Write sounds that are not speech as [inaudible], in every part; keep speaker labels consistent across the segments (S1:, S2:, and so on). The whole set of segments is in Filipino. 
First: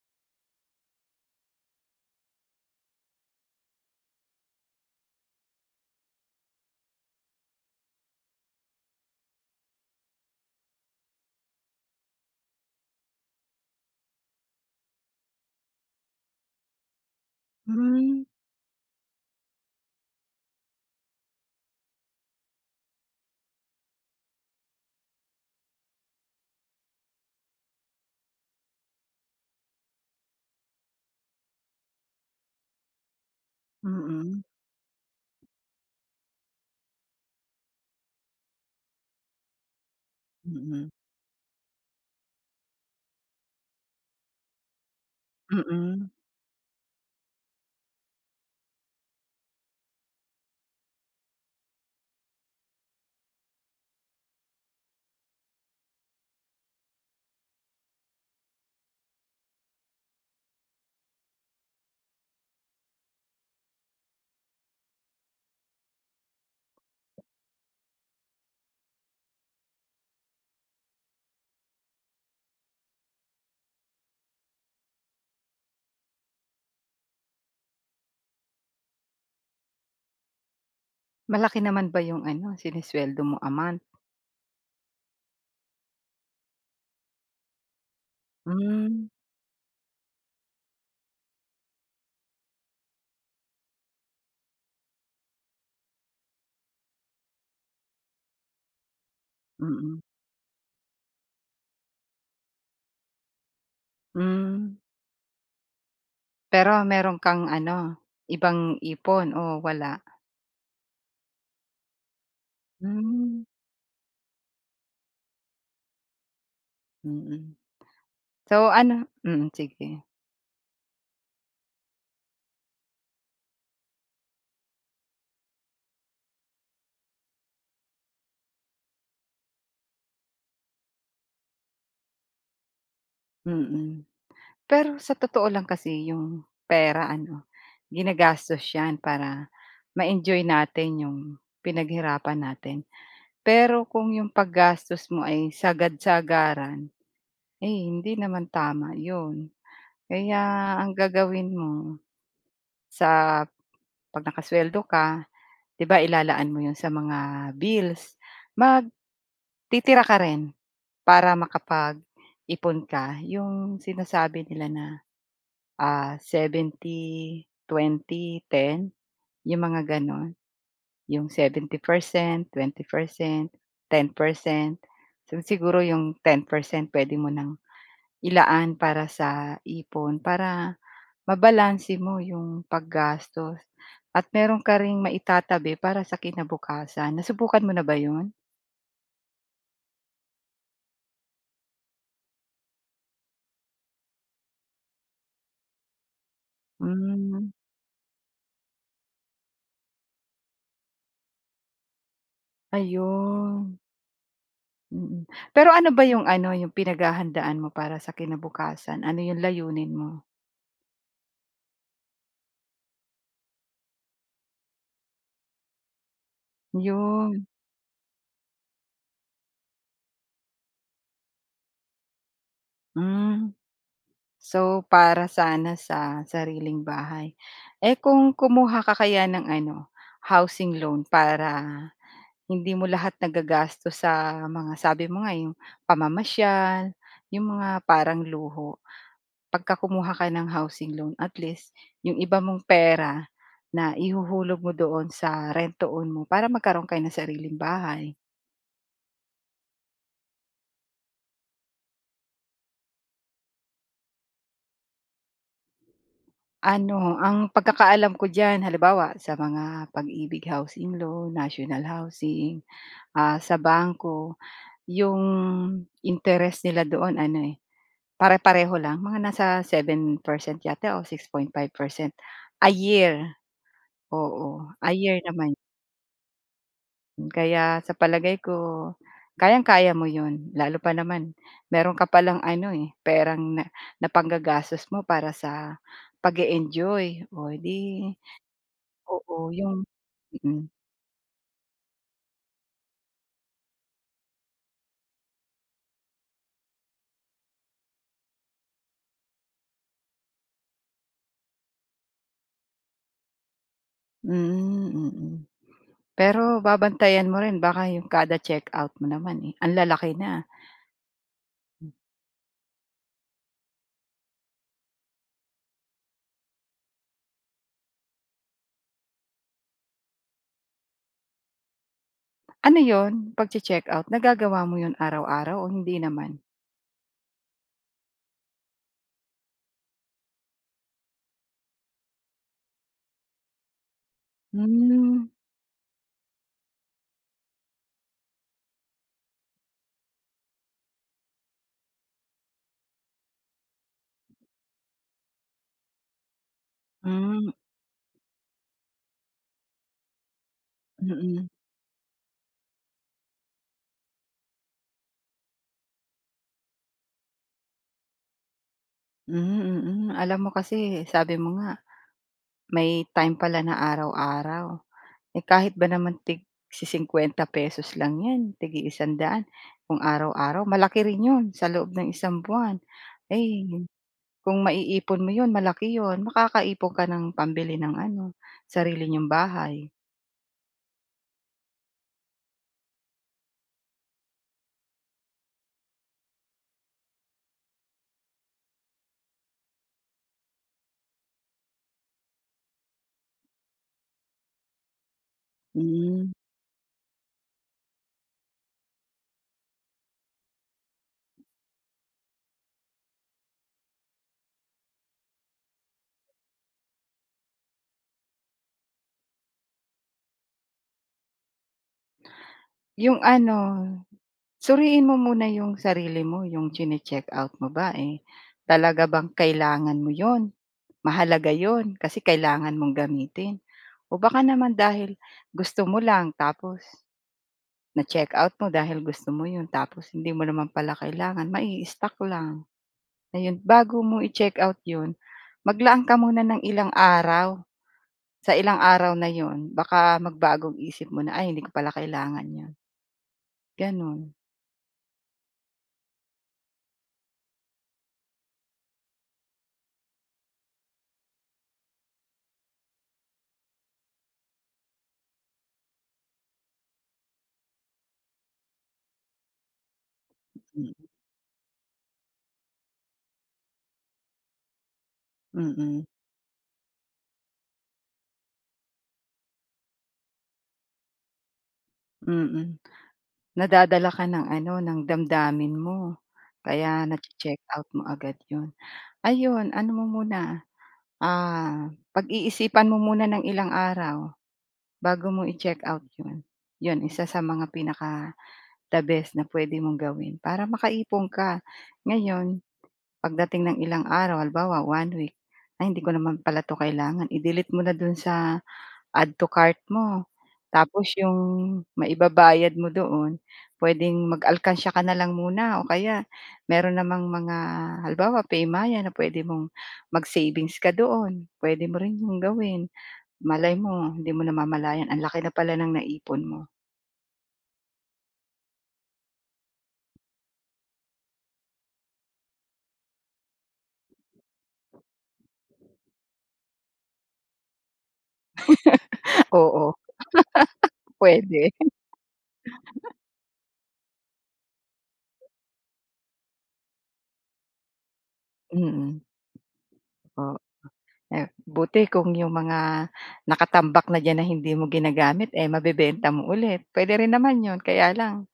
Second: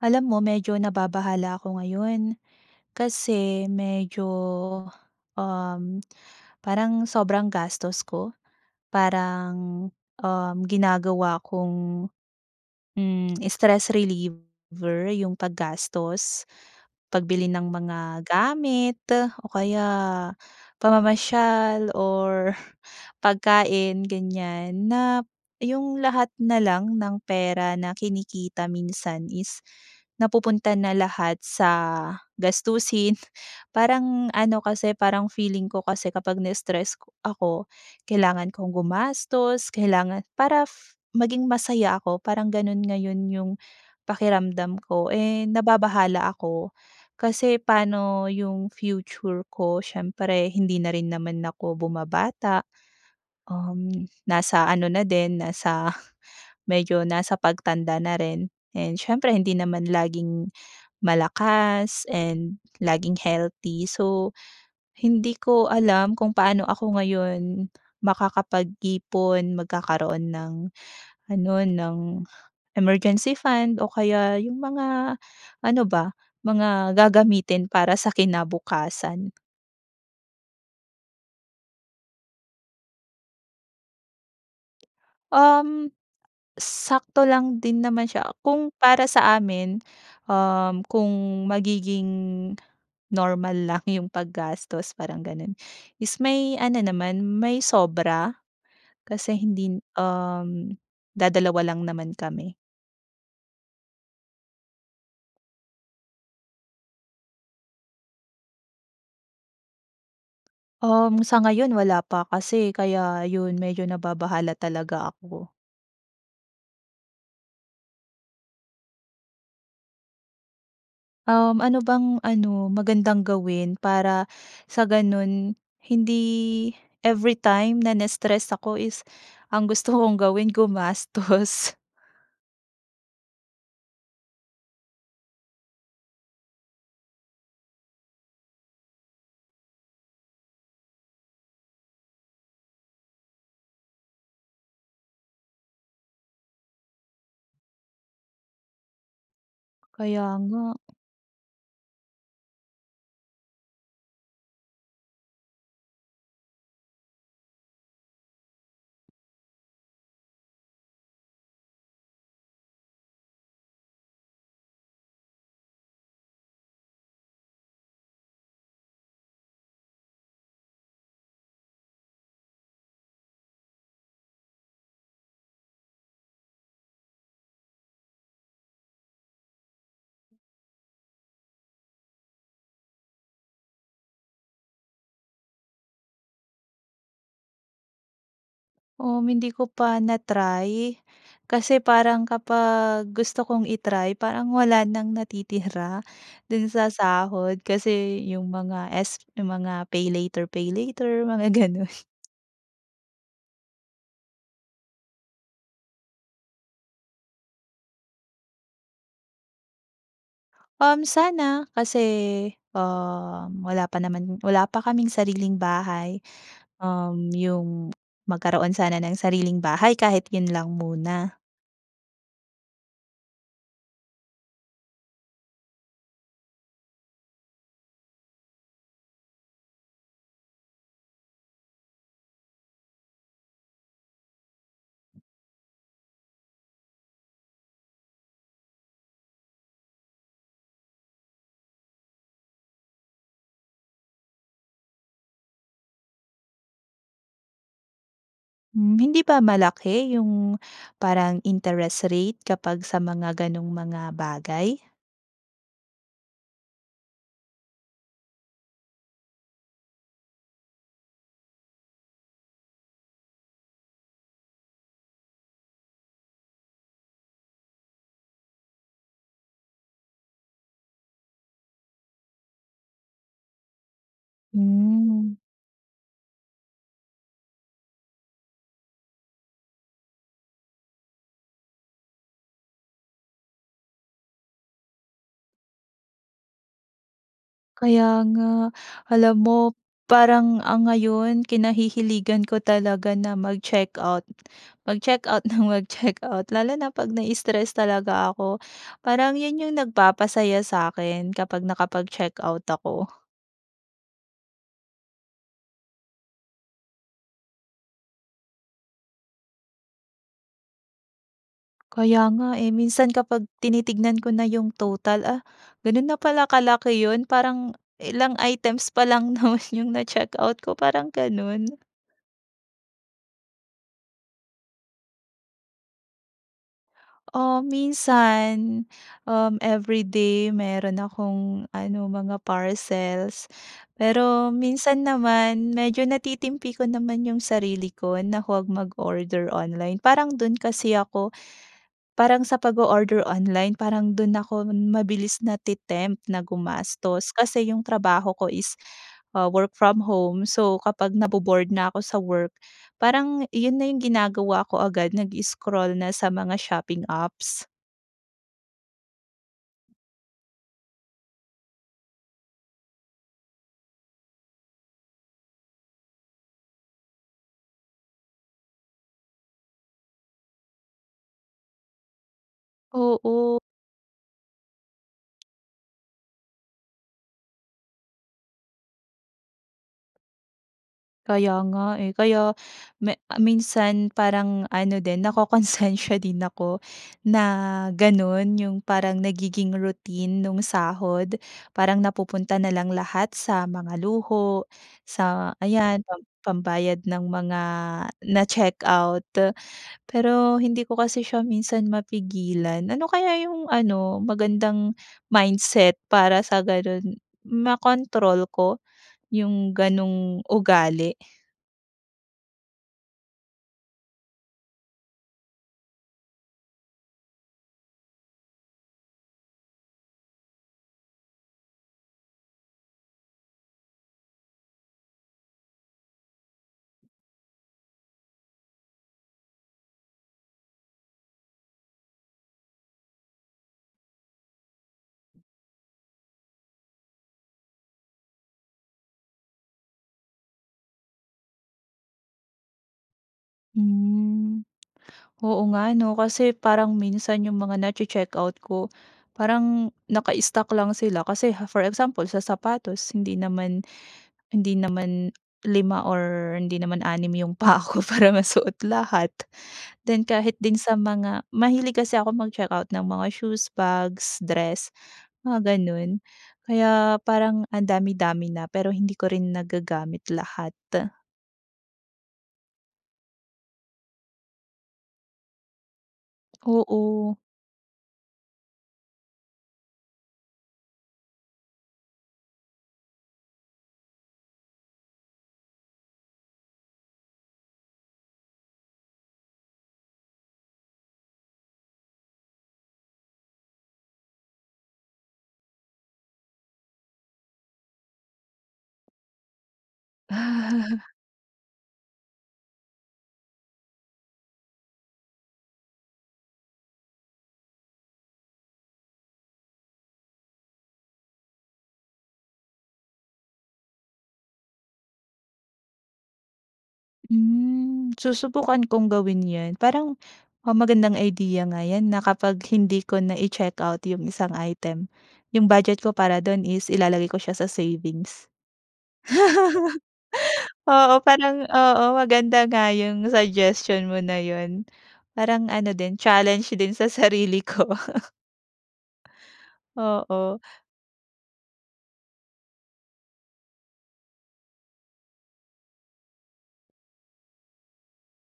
S1: Alam mo medyo nababahala ako ngayon, kasi medyo, um, [clicks tongue] parang sobrang gastos ko. Parang, um, ginagawa kong, hmm, stress reliever 'yung paggastos, pagbili ng mga
S2: Hmm.
S1: gamit o kaya pamamasyal or pagkain ganyan. Na 'yung lahat na lang ng pera na kinikita minsan is napupunta na lahat sa gastusin. Parang
S2: Mm.
S1: ano kasi, parang feeling ko kasi kapag na-stress ako, kailangan kong gumastos, kailangan para
S2: Mm.
S1: maging masaya ako parang ganun ngayon 'yung pakiramdam ko, eh,
S2: Mm.
S1: nababahala ako kasi paano 'yung future ko, siyempre, hindi na rin naman ako bumabata. Um, nasa ano na din nasa medyo nasa pagtanda na rin, and siyempre hindi naman laging malakas and laging healthy. So, hindi ko alam kung paano ako ngayon makakapag-ipon, magkakaroon ng ano, ng emergency fund o kaya 'yung mga ano ba, mga gagamitin para sa kinabukasan.
S2: Malaki naman ba 'yong ano, sinusweldo mo a month?
S1: Um. Sakto lang din naman siya. Kung
S2: Mm.
S1: para sa amin, um, kung magiging, normal lang 'yong paggastos parang ganun, is may ano naman, may sobra, kasi hindi,
S2: Mm.
S1: um, dadalawa lang naman kami.
S2: Hmm. Pero meron kang ano, ibang ipon o wala?
S1: Um, sa ngayon wala pa kasi, kaya
S2: Hmm.
S1: 'yun medyo nababahala talaga ako.
S2: Mm. So ano mm sige.
S1: Um, ano bang ano, magandang gawin? Para sa ganun hindi, everytime na nas-stress ako is, ang gusto kong gawin gumastos.
S2: Mm. Pero sa totoo lang kasi 'yong pera ano, ginagastos 'yan para, ma-enjoy natin 'yong pinaghirapan natin. Pero kung 'yong paggastos mo ay sagad-sagaran, ay hindi naman tama 'yon,
S1: Kaya
S2: kaya
S1: nga.
S2: ang gagawin mo, sa 'pag nakasweldo ka, 'di ba ilalaan mo 'yun sa mga bills, magtitira ka rin para makapag-ipon ka, 'yong sinasabi nila na. Ah, 70, 20, 10, yung mga ganun. 'Yong 70%, 20%, 10%. So, siguro 'yong 10% puwede mo ng ilaan para sa ipon para mabalanse mo 'yong paggastos, at meron ka ring maitatabi para sa kinabukasan. Nasubukan mo na ba 'yon?
S1: Um, hindi ko pa na-try. Kasi parang kapag gusto kong i-try parang wala ng natitira, do'n sa
S2: Hmm.
S1: sahod. Kasi, 'yong mga s 'yong mga PayLater-PayLater mga gano'n.
S2: Ayun. Mm. Pero, ano ba 'yong ano, 'yong pinaghahandaan mo para sa kinabukasan? Ano 'yong layunin mo?
S1: Um, sana kasi, um, wala pa naman wala pa kaming sariling bahay. Um,
S2: 'Yon.
S1: 'yong magkaroon sana ng sariling bahay, kahit 'yon lang muna.
S2: Hmm. So, para sana sa sariling bahay. Eh, kung kumuha ka kaya ng ano, housing loan para hindi mo lahat nagagastos sa mga sabi mo nga, 'yong pamamasyal, 'yong mga parang luho. Pagka kumuha ka ng housing loan, at least 'yong iba mong pera naihuhulog mo doon sa rent to own mo para magkaroon kayo ng sariling bahay.
S1: Hmm. Hindi ba malaki 'yong, parang interest rate kapag sa mga gano'ng mga bagay?
S2: Ano, ang pagkakaalam ko diyan, halimbawa, sa mga Pag-IBIG Housing Loan, national housing, ah, sa bangko, 'yong interest nila doon ano eh, pare-pareho lang, mga nasa 7% yata o 6.5% a year. Oo, a year
S1: Hmm.
S2: naman. Hmm, kaya sa palagay ko, kayang-kaya mo 'yon, lalo pa naman, meron ka palang ano eh, perang na napanggagastos mo para sa pag-e-enjoy oh, 'di,
S1: Kaya nga. Alam
S2: oo,
S1: mo,
S2: yung
S1: parang,
S2: mm.
S1: ah, ngayon kinahihiligan ko talaga na mag-checkout, mag-check out nang mag-check out, lalo na pag nai-stress talaga ako. Parang 'yon yung nagpapasaya sa'kin, kapag nakapag-check out ako.
S2: Hmm, mm. Pero babantayan mo rin baka 'yong kada check-out mo naman eh, anlalaki na. Hmm.
S1: Kaya nga eh, minsan kapag tinitignan ko na yung total, ah, gano'n na pala kalaki 'yon, parang ilang items pa lang naman yung na-check out ko, parang gano'n.
S2: Ano 'yun? Pagche-check out, nagagawa mo 'yun araw-araw o hindi naman?
S1: Um, minsan, um, everyday meron akong ano, mga parcels. Pero minsan
S2: Hmm.
S1: naman medyo natitimpi ko naman 'yung sarili ko na huwag mag-order online, parang dun kasi ako parang sa pag-o-order online parang dun ako mabilis nate-tempt na gumastos.
S2: Hmm.
S1: Kasi 'yung trabaho ko is, ah, work from home, so kapag
S2: Mm.
S1: nabo-bored na ako sa work, parang 'yun na 'yung ginagawa ko agad nag-i-scroll na sa mga shopping apps.
S2: Hmm, mm. Alam mo kasi sabi mo nga may time pala na araw-araw. Eh, kahit ba naman tig-si 50 pesos lang 'yan, tig-i 100 daan, kung araw-araw malaki rin 'yon sa loob ng isang buwan.
S1: Oo.
S2: Ay, kung maiipon mo 'yon malaki 'yon makakaipon ka ng pambili ng ano sarili n'yong bahay.
S1: Kaya nga, eh. Kaya me minsan parang ano din nakokonsensiya din ako na ganu'n 'yung parang nagiging routine nung sahod. Parang napupunta na lang lahat sa mga luho, sa ayan pam
S2: Mm.
S1: pambayad ng mga na-check out. Pero hindi ko kasi siya minsan mapigilan. Ano kaya 'yung ano magandang mindset, para sa ganun makontrol ko 'yung ganong ugali?
S2: 'Yong ano, suriin mo muna 'yong sarili mo. 'Yong tsini-check-out mo ba eh, talaga bang kailangan mo 'yon? Mahalaga 'yon kasi kailangan mong gamitin o baka naman dahil gusto mo lang tapos na-check-out mo dahil gusto mo 'yon, tapos hindi mo naman pala kailangan mai-stock lang, ayon. Bago mo i-check-out 'yon, maglaan ka muna ng ilang araw, sa ilang araw na 'yon baka magbago isip mo na, "Ay hindi ko pala kailangan 'yon." Ganun.
S1: Hmm, Oo nga 'no, kasi parang minsan 'yung mga nache-check-out ko parang naka-stock lang sila. Kasi for example sa sapatos, hindi naman hindi naman 5 or hindi naman 6 'yong paa ko para masuot lahat. Then kahit din
S2: Hmm.
S1: sa mga, mahilig kasi ako mag-check-out ng mga shoes, bags, dress, mga
S2: Mm.
S1: gano'n. Kaya parang ang dami-dami na, pero hindi ko rin nagagamit lahat.
S2: Mm. Nadadala ka ng ano, ng damdamin mo. Kaya
S1: Oo.
S2: nache-check-out mo agad 'yon. Ayon ano mo muna, ah, pag-iisipan mo muna ng ilang araw bago mo i-check-out 'yon. 'Yon isa sa mga pinaka the best na puwede mong gawin, para maka-ipon ka. Ngayon pagdating ng ilang araw halimbawa 1 week, ay hindi ko naman pala 'to kailangan, i-delete mo na do'n sa add to cart mo. Tapos 'yong maibabayad mo doon, puwedeng mag-alkansya ka na lang muna o kaya mayro'n namang mga halimbawa PayMaya na puwede mong mag-savings ka doon, puwede mo rin 'yong gawin. Malay mo hindi mo namamalayan ang laki na pala ng na-ipon mo.
S1: Hmm, susubukan kong gawin yan. Parang um, magandang idea nga yan na kapag hindi ko na i-checkout yung isang item, yung budget ko para dun is ilalagay ko siya sa savings.
S2: [chuckles] Oo.
S1: [chuckles]
S2: [laughs]
S1: Oo parang,
S2: Pwede. [chuckles]
S1: oo maganda nga yung suggestion mo na yun, parang ano din, challenge din sa sarili ko. [chuckles]
S2: Mm. Oo,
S1: Oo.
S2: eh buti kung 'yong mga nakatambak na diyan na hindi mo ginagamit eh mabebenta mo ulit, pwede rin naman 'yon, kaya lang,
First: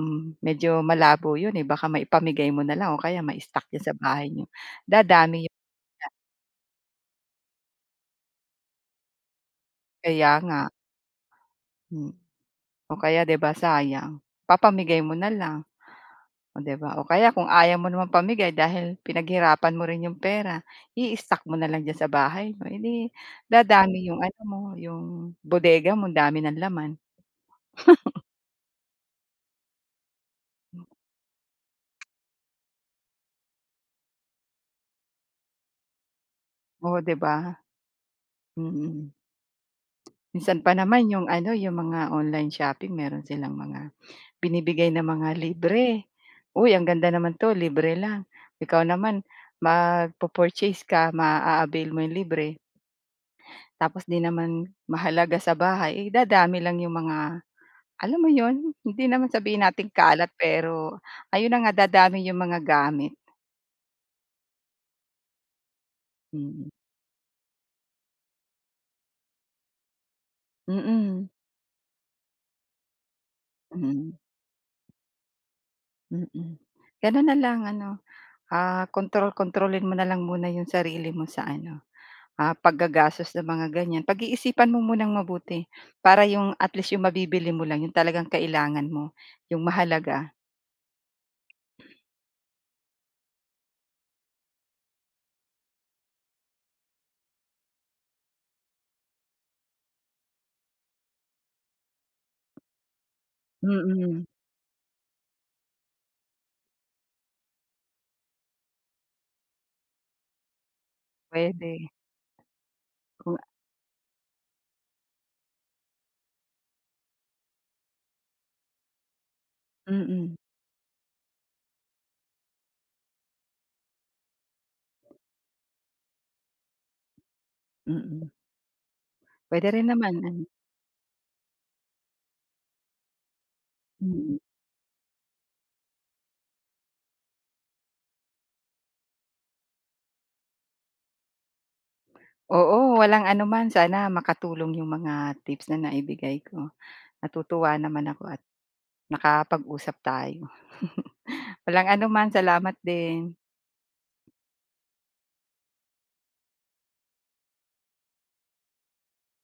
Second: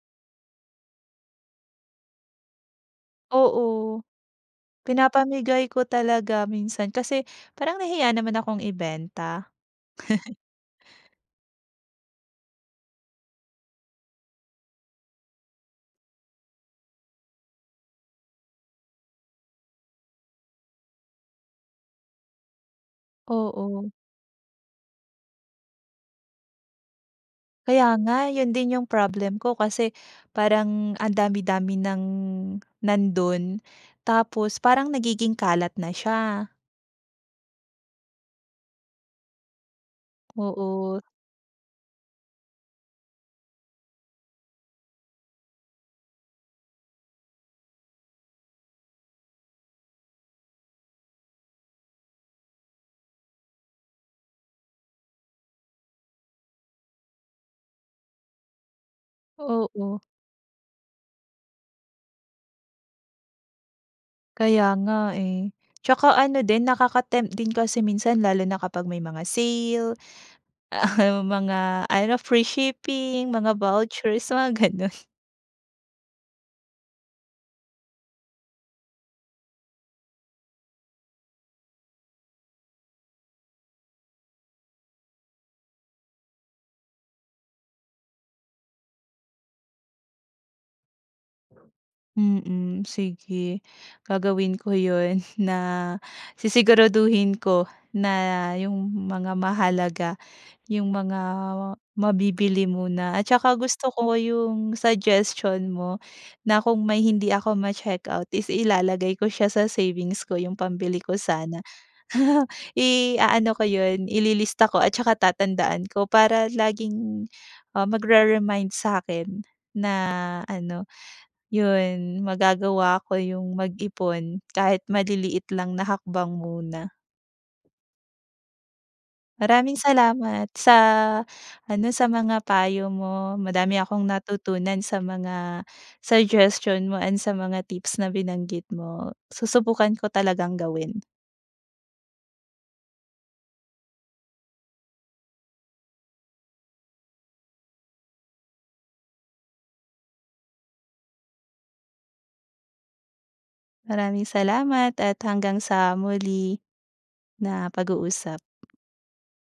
S2: hmm medyo malabo 'yon eh, baka maipamigay mo na lang o kaya ma-stock sa
S1: Oo,
S2: bahay niyo, dadami 'yong
S1: pinapamigay ko
S2: ga
S1: talaga minsan kasi parang nahiya naman akong ibenta. [chuckles]
S2: Kaya nga. Hmm o kaya 'di ba sayang, papamigay mo na lang. Oh 'di ba o kaya kung ayaw mo namang pamigay dahil pinaghirapan mo rin 'yong pera, i-stock mo na lang diyan sa bahay mo, eh dim
S1: Oo.
S2: dadami iyong ano mo, 'yong bodega mo ang dami ng laman.
S1: Kaya
S2: [chuckles]
S1: nga, yun din yung problem ko kasi,
S2: Hm
S1: parang ang dami-dami ng nandun. Tapos parang nagiging kalat na siya.
S2: Oh 'di ba? Mm. Minsan pa
S1: Oo.
S2: naman 'yong ano, 'yong mga online shopping meron silang mga binibigay na mga libre. Uy ang ganda naman 'to libre lang, ikaw naman mag-po-purchase ka ma-a-avail mo iyong libre tapos hindi naman mahalaga sa bahay, eh, dadami lang yung mga, alam mo yun? Hindi naman sabihin nating
S1: Oo.
S2: kalat pero ayun na nga dadami yung mga gamit.
S1: Kaya nga eh. Tsaka ano din
S2: Mm.
S1: nakaka-tempt din kasi minsan lalo na kapag may mga sale, ah,
S2: Mm.
S1: mga ano free shipping, mga
S2: Mm.
S1: vouchers, mga gano'n.
S2: Mm, gano'n na lang ano, ah, kontrol-kontrolin mo na lang muna 'yong sarili mo sa ano, ah, paggagastos sa mga ganyan. Pag-iisipan mo munang mabuti, para 'yong, at least, 'yong mabibili mo lang 'yong talagang kailangan mo, 'yong mahalaga.
S1: Mm, sige. Gagawin ko 'yon, na sisiguraduhin ko, na 'yong mga mahalaga 'yong mga mabibili muna at tsaka gusto ko
S2: Mm.
S1: 'yong suggestion mo, na kung may hindi ako ma-check out is ilalagay ko siya sa savings ko 'yong pambili ko sana.
S2: Puwede.
S1: [chuckles]
S2: O nga.
S1: I-a-ano ko 'yon, ililista ko at tsaka tatandaan ko, para laging, ah, magre-remind sa'kin, na
S2: Mm.
S1: ano, 'yon magagawa ko 'yong mag-ipon kahit maliliit lang na hakbang muna.
S2: Mm. Puwede
S1: Maraming
S2: rin naman, ano.
S1: salamat sa ano, sa mga payo mo, madami akong
S2: Mm.
S1: natutunan sa mga suggestion mo and sa mga tips na binanggit mo, susubukan ko talagang gawin.
S2: Oo, walang anuman, sana makatulong 'yong mga tips na naibigay ko. Natutuwa naman ako at, nakapag-usap tayo. [chuckles] Walang anuman salamat din.
S1: Maraming salamat at hanggang sa muli, na pag-uusap.